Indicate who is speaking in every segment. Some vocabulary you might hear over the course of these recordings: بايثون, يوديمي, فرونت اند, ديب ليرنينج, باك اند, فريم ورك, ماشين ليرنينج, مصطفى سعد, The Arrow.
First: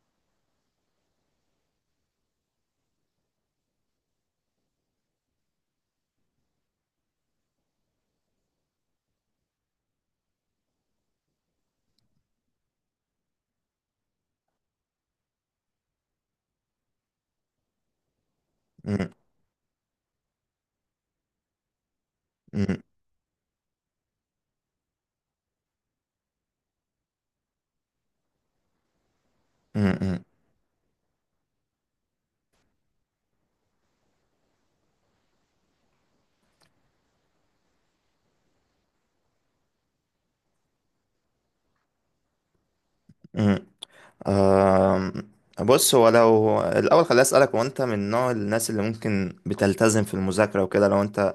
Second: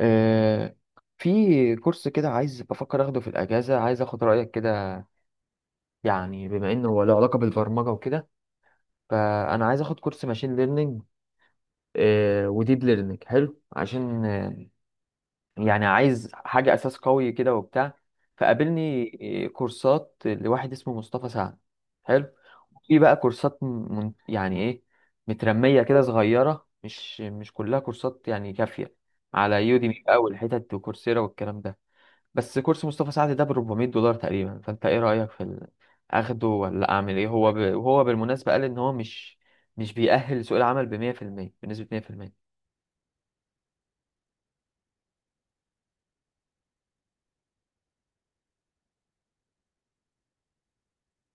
Speaker 1: آه، في كورس كده عايز بفكر اخده في الاجازه، عايز اخد رايك كده. يعني بما انه هو له علاقه بالبرمجه وكده، فانا عايز اخد كورس ماشين ليرنينج وديب ليرنينج. حلو عشان يعني عايز حاجه اساس قوي كده وبتاع.
Speaker 2: مم.
Speaker 1: فقابلني كورسات لواحد اسمه مصطفى سعد. حلو.
Speaker 2: مم.
Speaker 1: في بقى كورسات من يعني ايه، مترميه كده صغيره، مش كلها كورسات يعني كافيه على يوديمي بقى
Speaker 2: مم.
Speaker 1: والحتت وكورسيرا والكلام ده. بس كورس مصطفى سعد ده ب $400 تقريبا، فانت ايه رأيك في ال... اخده ولا اعمل ايه؟ هو ب... وهو بالمناسبة قال ان هو مش بيأهل لسوق العمل ب 100%، بنسبة 100%.
Speaker 2: مم. آم، بص، هو لو الأول خليني أسألك، هو أنت من نوع الناس اللي ممكن بتلتزم في المذاكرة وكده؟ لو أنت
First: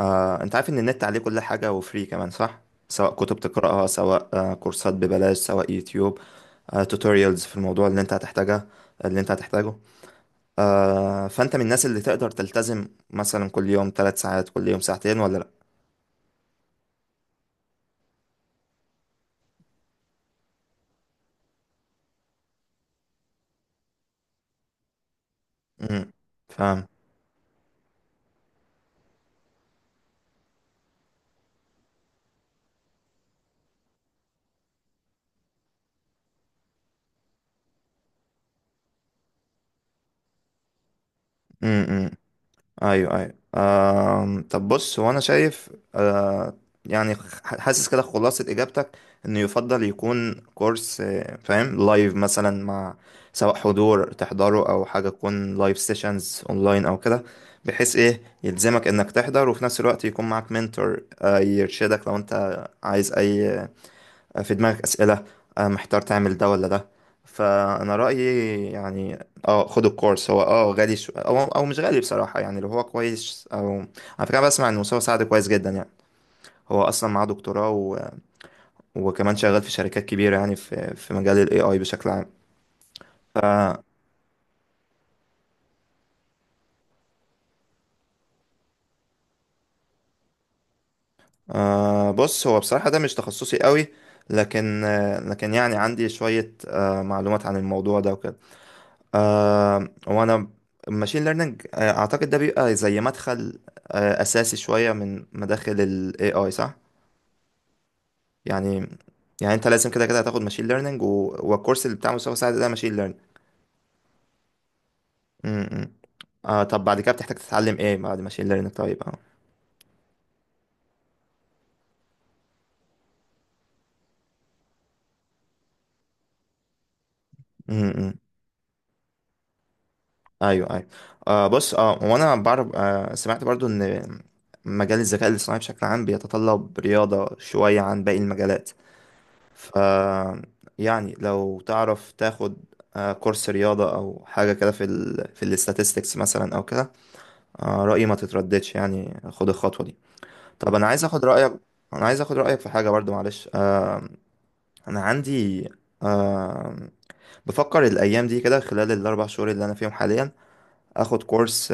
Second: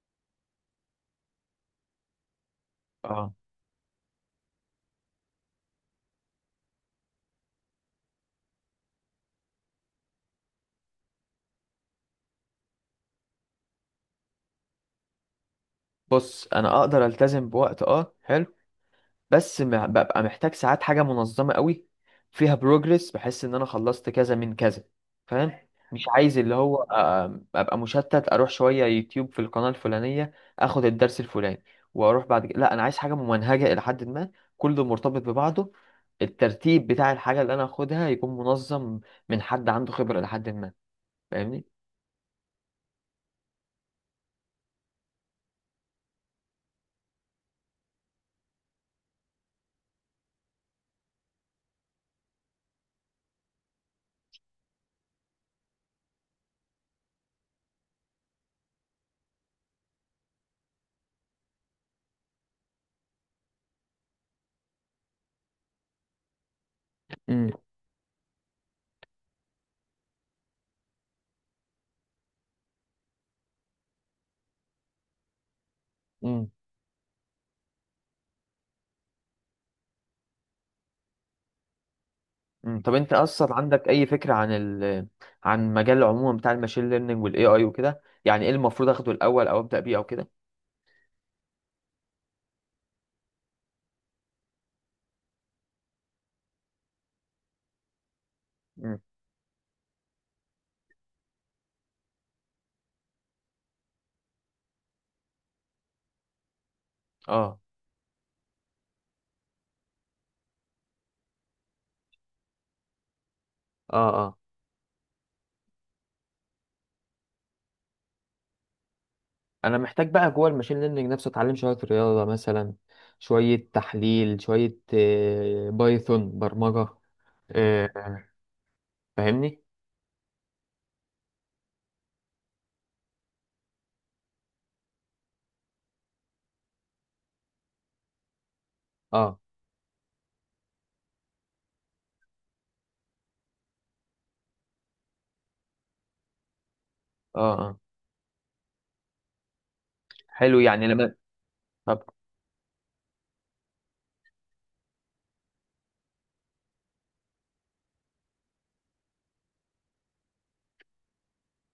Speaker 2: أنت عارف إن النت عليه كل حاجة وفري كمان، صح؟ سواء
Speaker 1: اه.
Speaker 2: كتب تقرأها، سواء كورسات ببلاش، سواء يوتيوب توتوريالز في الموضوع اللي أنت هتحتاجها، اللي أنت هتحتاجه فأنت من الناس اللي تقدر تلتزم مثلا كل يوم 3 ساعات، كل يوم ساعتين، ولا لأ؟
Speaker 1: بص انا اقدر التزم بوقت، اه حلو، بس ببقى محتاج ساعات حاجة منظمة قوي، فيها بروجرس، بحس ان انا خلصت كذا من كذا. فاهم؟ مش
Speaker 2: مم.
Speaker 1: عايز اللي هو
Speaker 2: فاهم.
Speaker 1: ابقى مشتت، اروح شوية يوتيوب في القناة الفلانية، اخد الدرس الفلاني، واروح بعد كده. لا، انا عايز حاجة ممنهجة الى حد ما، كله مرتبط ببعضه، الترتيب بتاع الحاجة اللي انا اخدها يكون منظم، من حد عنده خبرة الى حد ما. فاهمني؟
Speaker 2: م- م- ايوه ايوه. طب بص، هو انا شايف يعني حاسس كده خلاصة اجابتك انه يفضل يكون كورس فاهم، لايف مثلا، مع، سواء حضور تحضره او حاجة تكون لايف سيشنز اونلاين او كده، بحيث ايه يلزمك انك تحضر، وفي نفس الوقت يكون معاك منتور يرشدك لو انت عايز اي، في دماغك أسئلة، محتار تعمل ده ولا ده. فأنا رأيي يعني اه، خد الكورس، هو اه غالي. أو مش غالي بصراحة، يعني لو هو كويس. أو على فكرة أنا بسمع إن مستوى سعد كويس جدا يعني.
Speaker 1: امم
Speaker 2: هو أصلا معاه دكتوراه وكمان شغال في شركات كبيرة، يعني في مجال ال AI بشكل عام.
Speaker 1: مم. طب انت
Speaker 2: ف
Speaker 1: اصلا عندك اي فكره عن عن مجال عموما بتاع الماشين ليرنينج والاي اي وكده؟ يعني ايه المفروض اخده الاول او ابدا بيه او كده؟
Speaker 2: بص، هو بصراحة ده مش تخصصي قوي، لكن لكن يعني عندي شوية معلومات عن الموضوع ده وكده.
Speaker 1: مم.
Speaker 2: آه وانا الماشين ليرنينج اعتقد ده بيبقى زي مدخل اساسي شويه من مداخل ال AI، صح؟
Speaker 1: اه
Speaker 2: يعني انت لازم كده كده هتاخد ماشين ليرنينج، والكورس اللي بتاع مستوى ساعد ده ماشين ليرنينج.
Speaker 1: اه. اه،
Speaker 2: امم. طب بعد كده بتحتاج تتعلم ايه بعد ماشين ليرنينج؟ طيب، اه.
Speaker 1: انا محتاج بقى جوه الماشين ليرنينج نفسه اتعلم شويه رياضه مثلا، شوية تحليل، شوية بايثون برمجة. مم.
Speaker 2: امم.
Speaker 1: فاهمني؟
Speaker 2: ايوه ايوه. بص، اه، وانا بعرف آه سمعت برضو ان مجال الذكاء الاصطناعي بشكل عام بيتطلب رياضه شويه عن باقي المجالات.
Speaker 1: اه
Speaker 2: ف يعني لو تعرف تاخد كورس رياضة أو حاجة كده في الاستاتستكس مثلا أو كده،
Speaker 1: اه. اه
Speaker 2: رأيي ما تترددش، يعني خد الخطوة دي.
Speaker 1: حلو.
Speaker 2: طب
Speaker 1: يعني
Speaker 2: أنا عايز
Speaker 1: لما
Speaker 2: أخد رأيك
Speaker 1: طب
Speaker 2: أنا عايز أخد رأيك في حاجة برضو، معلش. أنا عندي آه، بفكر الأيام دي كده، خلال ال4 شهور اللي أنا فيهم حاليا، أخد كورس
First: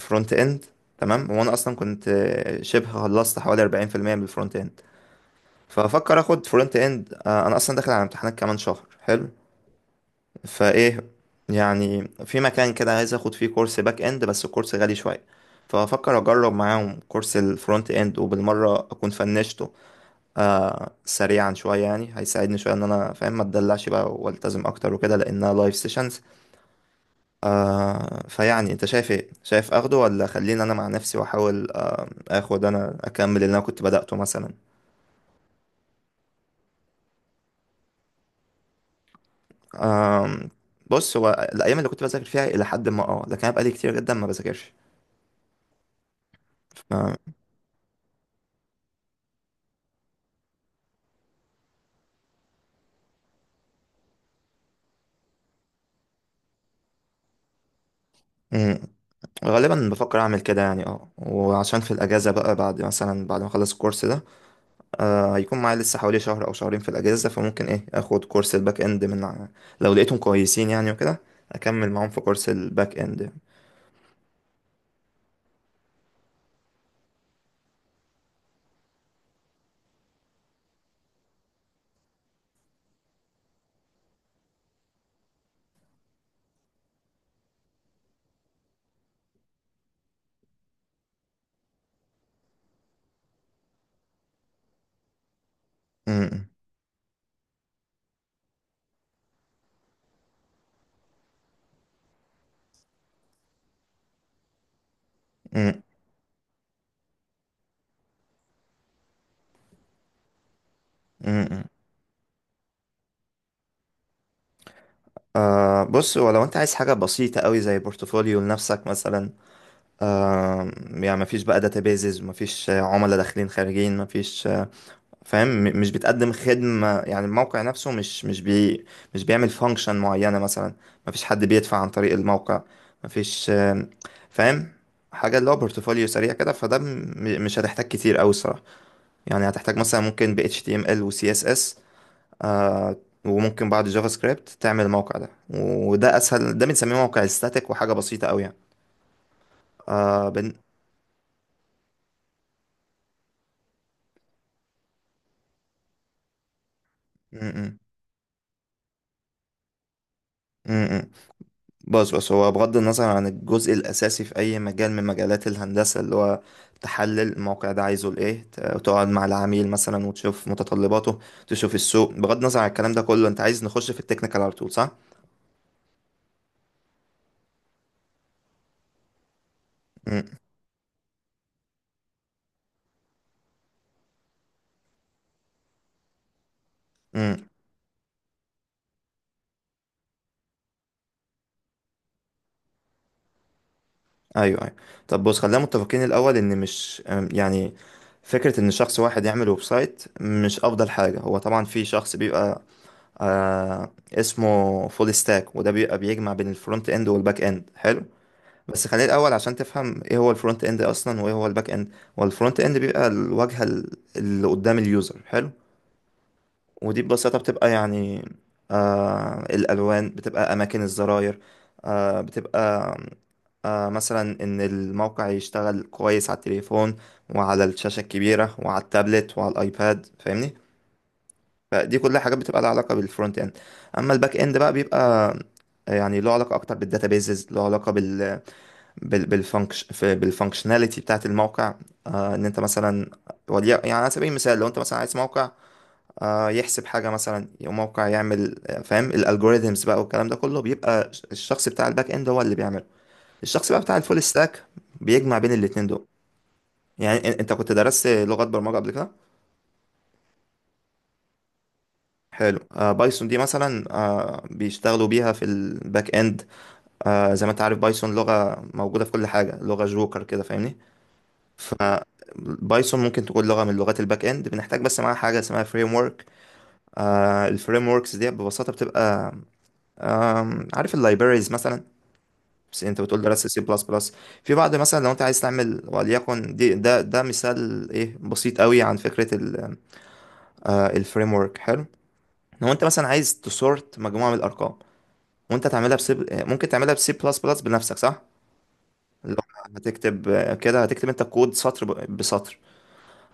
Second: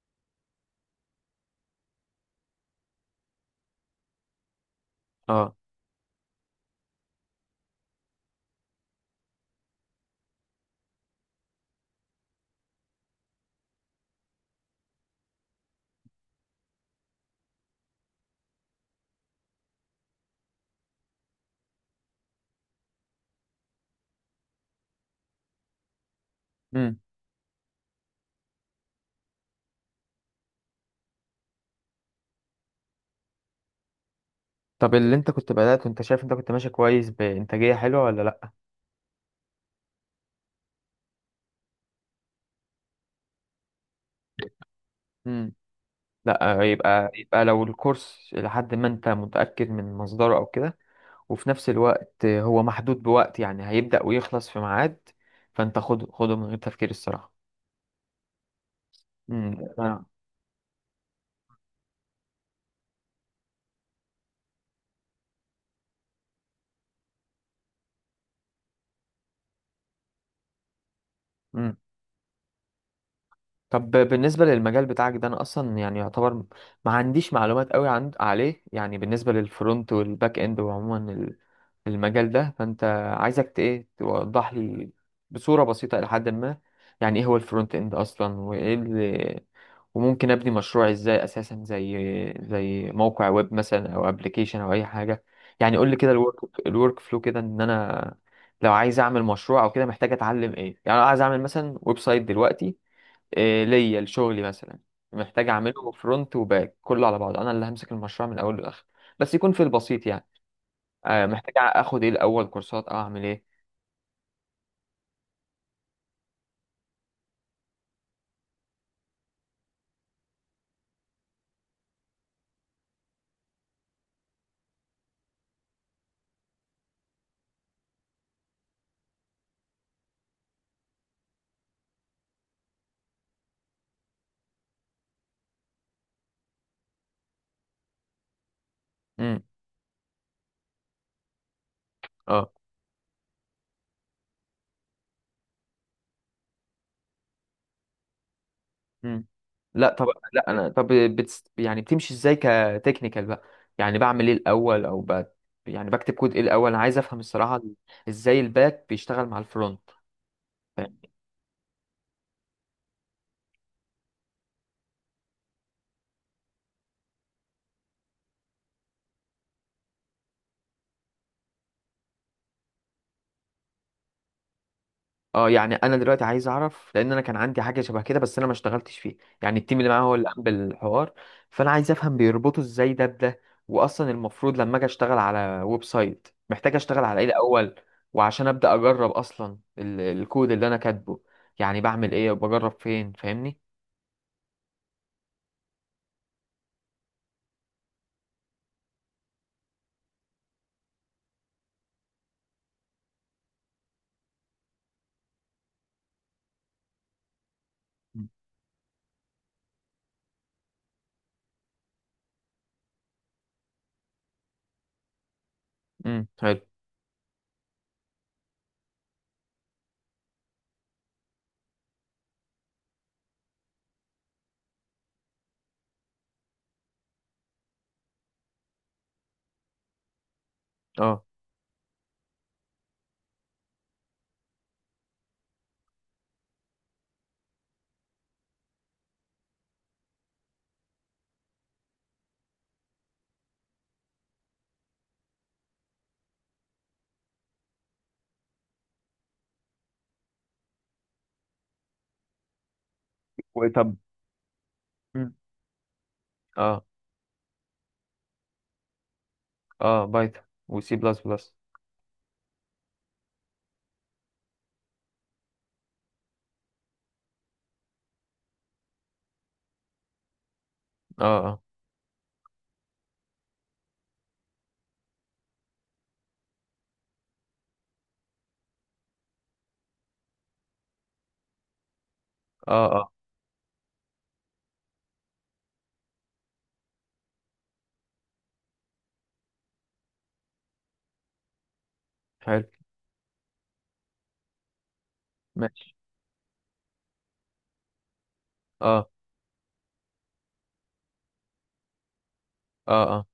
Speaker 2: فرونت إند. تمام. وأنا أصلا كنت شبه خلصت حوالي 40% من الفرونت إند،
Speaker 1: اه.
Speaker 2: فأفكر أخد فرونت إند. أنا أصلا داخل على امتحانات كمان شهر، حلو. فايه يعني في مكان كده عايز اخد فيه كورس باك اند، بس الكورس غالي شويه، فافكر اجرب معاهم كورس الفرونت اند، وبالمره اكون فنشته سريعا شويه. يعني هيساعدني شويه ان انا فاهم، ما اتدلعش بقى والتزم اكتر وكده، لانها لايف سيشنز.
Speaker 1: امم.
Speaker 2: فيعني انت شايف ايه؟ شايف اخده، ولا خليني انا مع نفسي واحاول اخد، انا اكمل اللي انا كنت بدأته مثلا؟
Speaker 1: طب اللي انت كنت بدأت وانت شايف انت كنت ماشي كويس بإنتاجية حلوة ولا؟
Speaker 2: آه بص، هو الايام اللي كنت بذاكر فيها الى حد ما اه، لكن انا بقالي كتير جدا ما بذاكرش.
Speaker 1: لا لا،
Speaker 2: ف-
Speaker 1: يبقى يبقى لو الكورس لحد ما انت متأكد من مصدره او كده، وفي نفس الوقت هو محدود بوقت، يعني هيبدأ ويخلص في ميعاد، فانت خده، خده من غير تفكير الصراحة.
Speaker 2: غالبا بفكر اعمل كده يعني، اه. وعشان في الاجازه بقى، بعد مثلا بعد ما اخلص الكورس ده هيكون معايا لسه حوالي شهر او شهرين في الاجازه، فممكن ايه اخد كورس الباك اند. لو لقيتهم كويسين يعني وكده،
Speaker 1: امم.
Speaker 2: اكمل معاهم في كورس الباك اند.
Speaker 1: طب بالنسبة للمجال بتاعك ده، أنا أصلا يعني يعتبر ما عنديش معلومات قوي عن عليه، يعني بالنسبة للفرونت والباك إند وعموما المجال ده. فأنت عايزك إيه توضح لي بصورة بسيطة إلى حد ما، يعني إيه هو الفرونت إند أصلا، وإيه اللي وممكن أبني مشروع إزاي أساسا زي زي موقع ويب مثلا أو أبلكيشن أو أي حاجة. يعني قول لي كده الورك
Speaker 2: امم.
Speaker 1: الورك فلو كده إن أنا، لو عايز أعمل مشروع أو كده، محتاج أتعلم إيه؟ يعني لو عايز أعمل مثلا ويب سايت دلوقتي، إيه ليا لشغلي مثلا، محتاج
Speaker 2: امم.
Speaker 1: اعمله فرونت وباك كله على بعضه، انا اللي همسك المشروع من الاول للاخر، بس يكون في البسيط يعني. آه، محتاج
Speaker 2: امم.
Speaker 1: اخد ايه الاول؟ كورسات او اعمل ايه؟
Speaker 2: بص، ولو انت عايز حاجه بسيطه قوي زي بورتفوليو لنفسك مثلا، يعني مفيش بقى داتابيزز، مفيش عملاء داخلين خارجين، مفيش فاهم، مش بتقدم خدمة. يعني الموقع نفسه مش بيعمل فانكشن معينة مثلا. مفيش حد بيدفع عن طريق الموقع، مفيش، فاهم، حاجة اللي هو بورتفوليو سريع كده. فده مش هتحتاج كتير أوي الصراحة.
Speaker 1: امم.
Speaker 2: يعني هتحتاج مثلا، ممكن ب HTML و CSS.
Speaker 1: اه.
Speaker 2: آه وممكن بعد جافا سكريبت تعمل الموقع ده. وده أسهل، ده بنسميه موقع استاتيك، وحاجة بسيطة أوي يعني.
Speaker 1: امم. لا طب،
Speaker 2: آه
Speaker 1: لا
Speaker 2: بن...
Speaker 1: انا طب بتس يعني بتمشي ازاي كتكنيكال بقى؟ يعني بعمل ايه الاول او ب... يعني بكتب كود ايه الاول؟ انا عايز افهم
Speaker 2: م-
Speaker 1: الصراحه
Speaker 2: م-
Speaker 1: ازاي الباك بيشتغل مع الفرونت.
Speaker 2: م- م. بص هو بغض النظر عن الجزء الأساسي في أي مجال من مجالات الهندسة، اللي هو تحلل الموقع ده عايزه لإيه، وتقعد مع العميل مثلا وتشوف متطلباته، تشوف السوق، بغض النظر عن الكلام ده كله، أنت عايز نخش في التكنيكال على طول، صح؟
Speaker 1: اه، يعني انا دلوقتي عايز اعرف، لان انا كان عندي حاجه شبه كده بس انا ما اشتغلتش فيه، يعني التيم اللي معايا هو
Speaker 2: امم.
Speaker 1: اللي قام بالحوار. فانا عايز افهم بيربطوا ازاي ده بده، واصلا المفروض لما اجي اشتغل على ويب سايت محتاج اشتغل على ايه
Speaker 2: امم.
Speaker 1: الاول، وعشان ابدا اجرب اصلا الكود اللي انا كاتبه. يعني بعمل ايه وبجرب فين؟ فاهمني؟
Speaker 2: أيوه أيوه. طب بص، خلينا متفقين الأول إن مش، يعني فكرة إن شخص واحد يعمل ويب سايت مش أفضل حاجة. هو طبعا في شخص بيبقى اسمه فول ستاك، وده بيبقى بيجمع بين الفرونت إند والباك إند. حلو. بس خلينا الاول عشان تفهم ايه هو الفرونت اند اصلا، وايه هو الباك اند. هو الفرونت اند بيبقى الواجهه، اللي قدام اليوزر، حلو.
Speaker 1: حلو.
Speaker 2: ودي ببساطه بتبقى يعني، الالوان، بتبقى اماكن الزراير، بتبقى مثلا ان الموقع يشتغل كويس على التليفون، وعلى الشاشه الكبيره، وعلى التابلت، وعلى الايباد، فاهمني.
Speaker 1: اه
Speaker 2: فدي كلها حاجات بتبقى لها علاقه بالفرونت اند. اما الباك اند بقى، بيبقى يعني له علاقه اكتر بالداتابيزز، له علاقه بالفانكشناليتي بتاعت الموقع. ان انت مثلا، يعني على سبيل المثال، لو انت مثلا عايز موقع يحسب حاجه مثلا، او موقع يعمل فاهم، الالجوريزمز بقى والكلام ده كله، بيبقى الشخص بتاع الباك اند هو اللي بيعمله. الشخص بقى
Speaker 1: وطب.
Speaker 2: بتاع الفول ستاك
Speaker 1: مم.
Speaker 2: بيجمع بين الاتنين دول.
Speaker 1: اه
Speaker 2: يعني انت كنت درست لغات برمجه قبل كده.
Speaker 1: اه. بايثون وسي بلس بلس.
Speaker 2: حلو. بايثون دي مثلا بيشتغلوا بيها في الباك اند. زي ما انت عارف، بايثون لغه موجوده في كل حاجه، لغه جوكر كده، فاهمني.
Speaker 1: اه اه
Speaker 2: فبايثون ممكن تكون لغة من لغات الباك اند، بنحتاج بس معاها حاجة اسمها فريم ورك. الفريم وركس دي ببساطة بتبقى، عارف اللايبريز مثلا؟ بس
Speaker 1: اه
Speaker 2: انت
Speaker 1: اه.
Speaker 2: بتقول درست سي بلس بلس. في بعض، مثلا لو انت عايز تعمل، وليكن دي ده مثال ايه بسيط قوي عن فكرة الفريم ورك. حلو.
Speaker 1: حلو.
Speaker 2: لو انت مثلا عايز تسورت مجموعة من الارقام، وانت
Speaker 1: ماشي.
Speaker 2: تعملها بسي، ممكن تعملها بسي بلس بلس بنفسك، صح؟
Speaker 1: اه
Speaker 2: لو هتكتب كده، هتكتب انت كود سطر بسطر.
Speaker 1: اه اه.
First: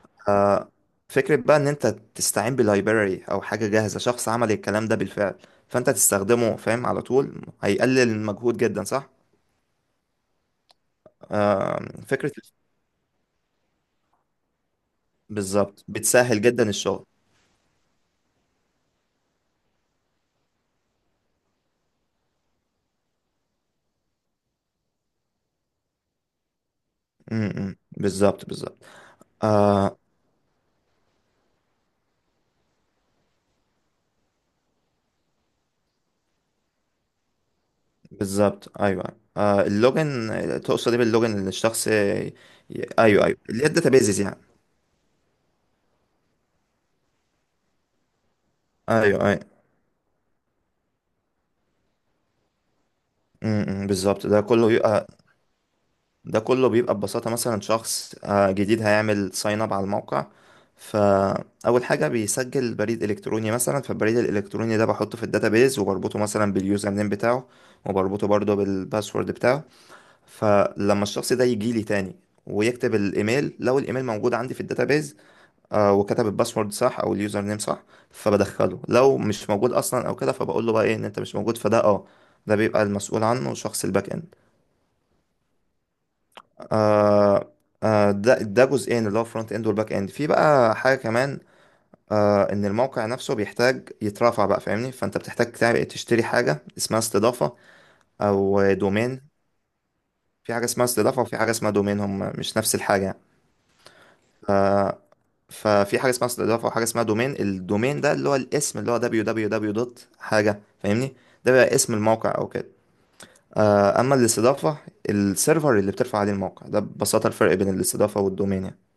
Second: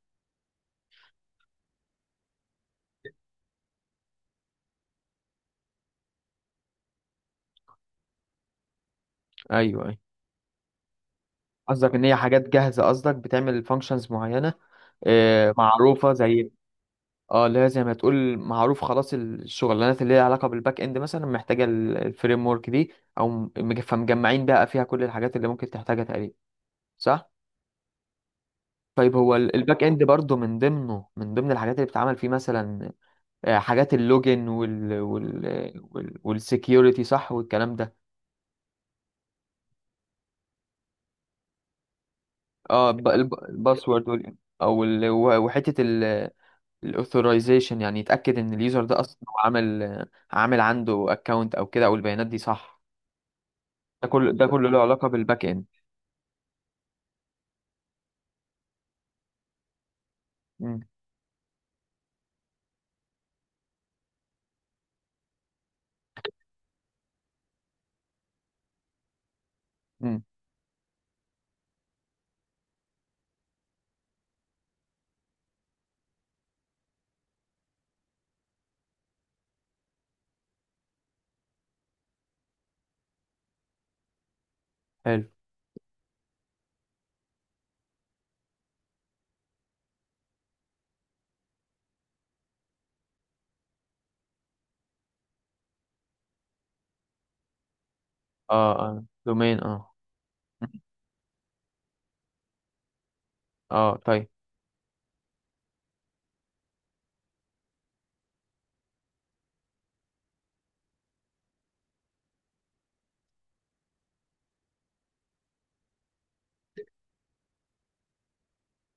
Speaker 2: فكرة بقى، ان انت تستعين بلايبراري او حاجة جاهزة، شخص عمل الكلام ده بالفعل، فانت تستخدمه، فاهم، على طول هيقلل المجهود جدا، صح؟
Speaker 1: ايوه أيوه. قصدك ان هي
Speaker 2: فكرة.
Speaker 1: حاجات جاهزه، قصدك بتعمل فانكشنز معينه، مم.
Speaker 2: بالظبط،
Speaker 1: معروفه
Speaker 2: بتسهل
Speaker 1: زي
Speaker 2: جدا الشغل.
Speaker 1: اه، اللي هي زي ما تقول معروف خلاص الشغلانات اللي ليها علاقه بالباك اند مثلا محتاجه الفريم ورك دي، او فمجمعين بقى فيها كل الحاجات اللي ممكن تحتاجها تقريبا، صح؟
Speaker 2: امم، بالظبط بالظبط.
Speaker 1: طيب هو الباك
Speaker 2: آه
Speaker 1: اند برضه من ضمنه من ضمن الحاجات اللي بتتعمل فيه مثلا، حاجات اللوجن وال والسكيورتي، صح؟ والكلام ده.
Speaker 2: بالظبط، ايوه. اللوجن، تقصد ايه باللوجن؟ اللي الشخص
Speaker 1: اه،
Speaker 2: ايوه ايوه، اللي هي
Speaker 1: الباسورد
Speaker 2: الداتابيزز يعني.
Speaker 1: او وحته الاثورايزيشن، يعني يتاكد ان اليوزر ده اصلا
Speaker 2: ايوه
Speaker 1: هو
Speaker 2: ايوه.
Speaker 1: عامل عنده اكونت او كده، او البيانات دي صح.
Speaker 2: امم،
Speaker 1: ده
Speaker 2: بالظبط
Speaker 1: كله،
Speaker 2: ده
Speaker 1: ده كله
Speaker 2: كله.
Speaker 1: له علاقه بالباك اند.
Speaker 2: ده كله بيبقى ببساطة مثلا، شخص جديد هيعمل ساين اب على الموقع،
Speaker 1: امم.
Speaker 2: فأول حاجة بيسجل بريد إلكتروني مثلا، فالبريد الإلكتروني ده بحطه في الداتابيز، وبربطه مثلا باليوزر نيم بتاعه، وبربطه برضه بالباسورد بتاعه.
Speaker 1: امم
Speaker 2: فلما الشخص ده يجي لي تاني ويكتب الإيميل، لو الإيميل موجود عندي في الداتابيز، وكتب الباسورد صح أو اليوزر نيم صح، فبدخله. لو مش موجود أصلا أو كده، فبقول له بقى إيه، إن أنت مش موجود. فده أه، ده بيبقى المسؤول عنه شخص الباك إند.
Speaker 1: حلو.
Speaker 2: آه ده جزئين، اللي هو فرونت اند والباك اند. في بقى حاجه كمان، ان الموقع نفسه بيحتاج يترافع بقى، فاهمني. فانت بتحتاج تعمل، تشتري حاجه اسمها استضافه
Speaker 1: اه
Speaker 2: او
Speaker 1: اه
Speaker 2: دومين.
Speaker 1: دومين اه.
Speaker 2: في حاجه
Speaker 1: مم.
Speaker 2: اسمها استضافه، وفي حاجه اسمها دومين، هم مش نفس الحاجه يعني.
Speaker 1: اه طيب.
Speaker 2: ففي حاجه اسمها استضافه، وحاجه اسمها دومين. الدومين ده اللي هو الاسم، اللي هو www دوت حاجه، فاهمني. ده بقى اسم الموقع او كده. اما الاستضافه، السيرفر اللي بترفع عليه الموقع ده. ببساطه الفرق بين الاستضافه والدومين يعني.